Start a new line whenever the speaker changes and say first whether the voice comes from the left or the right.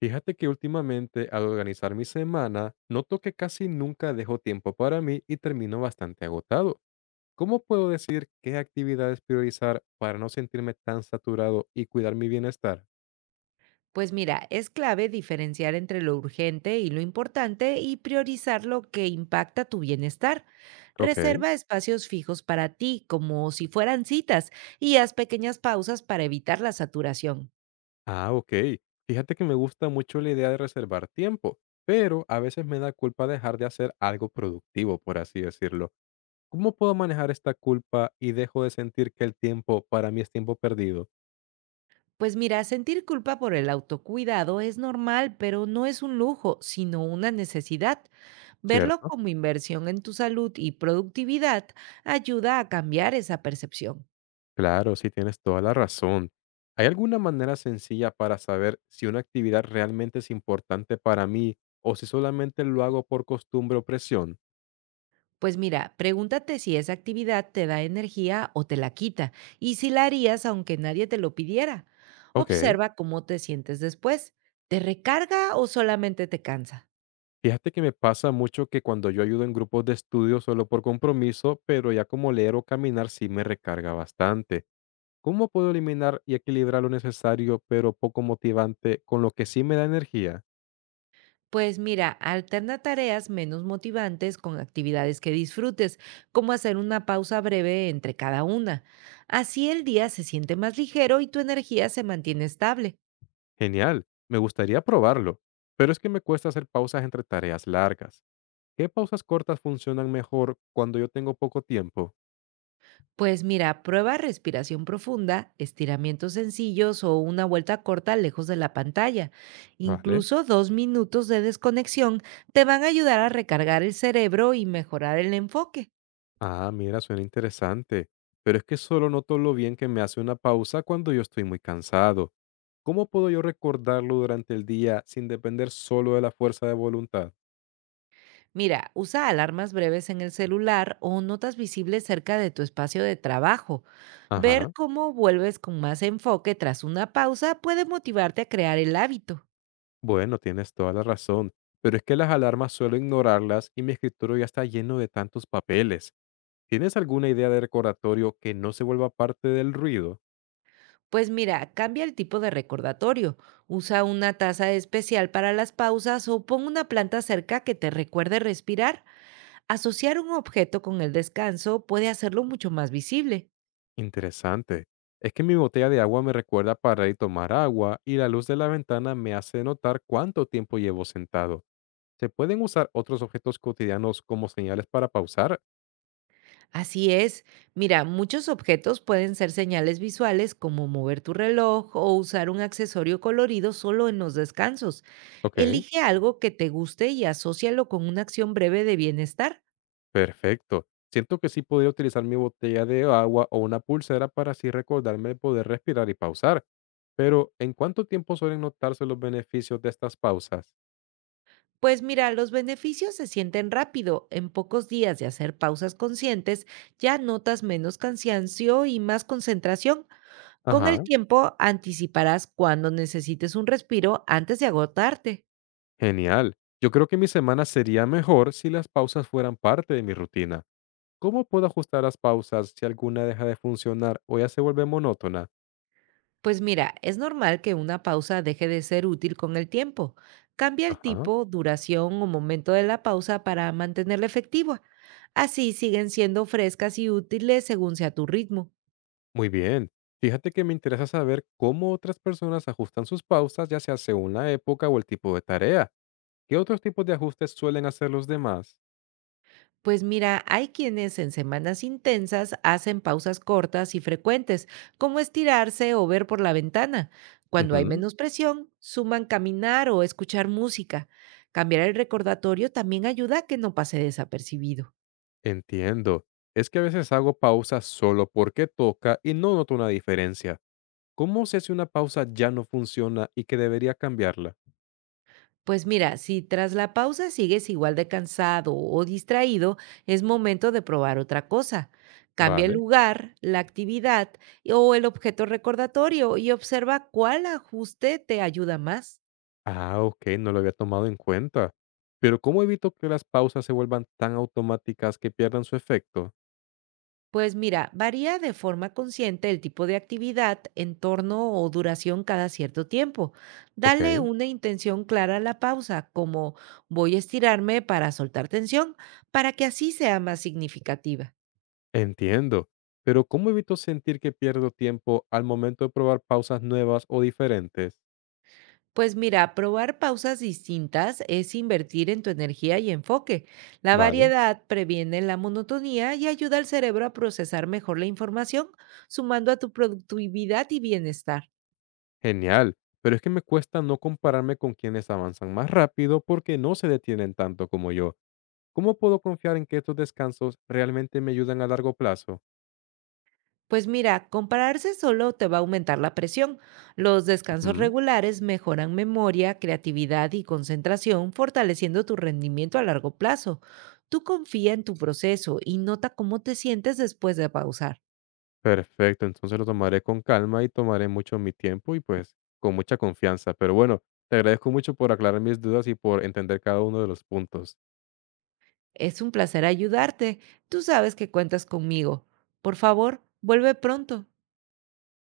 left: Fíjate que últimamente al organizar mi semana, noto que casi nunca dejo tiempo para mí y termino bastante agotado. ¿Cómo puedo decidir qué actividades priorizar para no sentirme tan saturado y cuidar mi bienestar?
right: Pues mira, es clave diferenciar entre lo urgente y lo importante y priorizar lo que impacta tu bienestar.
left: Ok.
right: Reserva espacios fijos para ti, como si fueran citas, y haz pequeñas pausas para evitar la saturación.
left: Ah, ok. Fíjate que me gusta mucho la idea de reservar tiempo, pero a veces me da culpa dejar de hacer algo productivo, por así decirlo. ¿Cómo puedo manejar esta culpa y dejo de sentir que el tiempo para mí es tiempo perdido?
right: Pues mira, sentir culpa por el autocuidado es normal, pero no es un lujo, sino una necesidad. Verlo
left: Cierto.
right: como inversión en tu salud y productividad ayuda a cambiar esa percepción.
left: Claro, sí, tienes toda la razón. ¿Hay alguna manera sencilla para saber si una actividad realmente es importante para mí o si solamente lo hago por costumbre o presión?
right: Pues mira, pregúntate si esa actividad te da energía o te la quita y si la harías aunque nadie te lo pidiera.
left: Ok.
right: Observa cómo te sientes después. ¿Te recarga o solamente te cansa?
left: Fíjate que me pasa mucho que cuando yo ayudo en grupos de estudio solo por compromiso, pero ya como leer o caminar sí me recarga bastante. ¿Cómo puedo eliminar y equilibrar lo necesario pero poco motivante con lo que sí me da energía?
right: Pues mira, alterna tareas menos motivantes con actividades que disfrutes, como hacer una pausa breve entre cada una. Así el día se siente más ligero y tu energía se mantiene estable.
left: Genial, me gustaría probarlo, pero es que me cuesta hacer pausas entre tareas largas. ¿Qué pausas cortas funcionan mejor cuando yo tengo poco tiempo?
right: Pues mira, prueba respiración profunda, estiramientos sencillos o una vuelta corta lejos de la pantalla.
left: Vale.
right: Incluso 2 minutos de desconexión te van a ayudar a recargar el cerebro y mejorar el enfoque.
left: Ah, mira, suena interesante. Pero es que solo noto lo bien que me hace una pausa cuando yo estoy muy cansado. ¿Cómo puedo yo recordarlo durante el día sin depender solo de la fuerza de voluntad?
right: Mira, usa alarmas breves en el celular o notas visibles cerca de tu espacio de trabajo. Ver
left: Ajá.
right: cómo vuelves con más enfoque tras una pausa puede motivarte a crear el hábito.
left: Bueno, tienes toda la razón. Pero es que las alarmas suelo ignorarlas y mi escritorio ya está lleno de tantos papeles. ¿Tienes alguna idea de recordatorio que no se vuelva parte del ruido?
right: Pues mira, cambia el tipo de recordatorio, usa una taza especial para las pausas o pon una planta cerca que te recuerde respirar. Asociar un objeto con el descanso puede hacerlo mucho más visible.
left: Interesante. Es que mi botella de agua me recuerda parar y tomar agua y la luz de la ventana me hace notar cuánto tiempo llevo sentado. ¿Se pueden usar otros objetos cotidianos como señales para pausar?
right: Así es, mira, muchos objetos pueden ser señales visuales como mover tu reloj o usar un accesorio colorido solo en los descansos.
left: Ok,
right: Elige algo que te guste y asócialo con una acción breve de bienestar.
left: perfecto. Siento que sí podría utilizar mi botella de agua o una pulsera para así recordarme de poder respirar y pausar. Pero, ¿en cuánto tiempo suelen notarse los beneficios de estas pausas?
right: Pues mira, los beneficios se sienten rápido. En pocos días de hacer pausas conscientes, ya notas menos cansancio y más concentración. Con el
left: Ajá,
right: tiempo, anticiparás cuando necesites un respiro antes de agotarte.
left: genial. Yo creo que mi semana sería mejor si las pausas fueran parte de mi rutina. ¿Cómo puedo ajustar las pausas si alguna deja de funcionar o ya se vuelve monótona?
right: Pues mira, es normal que una pausa deje de ser útil con el tiempo. Cambia el
left: Ajá.
right: tipo, duración o momento de la pausa para mantenerla efectiva. Así siguen siendo frescas y útiles según sea tu ritmo.
left: Muy bien. Fíjate que me interesa saber cómo otras personas ajustan sus pausas, ya sea según la época o el tipo de tarea. ¿Qué otros tipos de ajustes suelen hacer los demás?
right: Pues mira, hay quienes en semanas intensas hacen pausas cortas y frecuentes, como estirarse o ver por la ventana. Cuando hay
left: Ujú.
right: menos presión, suman caminar o escuchar música. Cambiar el recordatorio también ayuda a que no pase desapercibido.
left: Entiendo. Es que a veces hago pausas solo porque toca y no noto una diferencia. ¿Cómo sé si una pausa ya no funciona y que debería cambiarla?
right: Pues mira, si tras la pausa sigues igual de cansado o distraído, es momento de probar otra cosa. Cambia el
left: Vale.
right: lugar, la actividad o el objeto recordatorio y observa cuál ajuste te ayuda más.
left: Ah, ok, no lo había tomado en cuenta. Pero ¿cómo evito que las pausas se vuelvan tan automáticas que pierdan su efecto?
right: Pues mira, varía de forma consciente el tipo de actividad, entorno o duración cada cierto tiempo.
left: Ok,
right: Dale una intención clara a la pausa, como voy a estirarme para soltar tensión, para que así sea más significativa.
left: entiendo. Pero ¿cómo evito sentir que pierdo tiempo al momento de probar pausas nuevas o diferentes?
right: Pues mira, probar pausas distintas es invertir en tu energía y enfoque. La
left: Vale,
right: variedad previene la monotonía y ayuda al cerebro a procesar mejor la información, sumando a tu productividad y bienestar.
left: genial. Pero es que me cuesta no compararme con quienes avanzan más rápido porque no se detienen tanto como yo. ¿Cómo puedo confiar en que estos descansos realmente me ayudan a largo plazo?
right: Pues mira, compararse solo te va a aumentar la presión. Los descansos
left: Ujú.
right: regulares mejoran memoria, creatividad y concentración, fortaleciendo tu rendimiento a largo plazo. Tú confía en tu proceso y nota cómo te sientes después de pausar.
left: Perfecto, entonces lo tomaré con calma y tomaré mucho mi tiempo y pues con mucha confianza. Pero bueno, te agradezco mucho por aclarar mis dudas y por entender cada uno de los puntos.
right: Es un placer ayudarte. Tú sabes que cuentas conmigo. Por favor, vuelve pronto.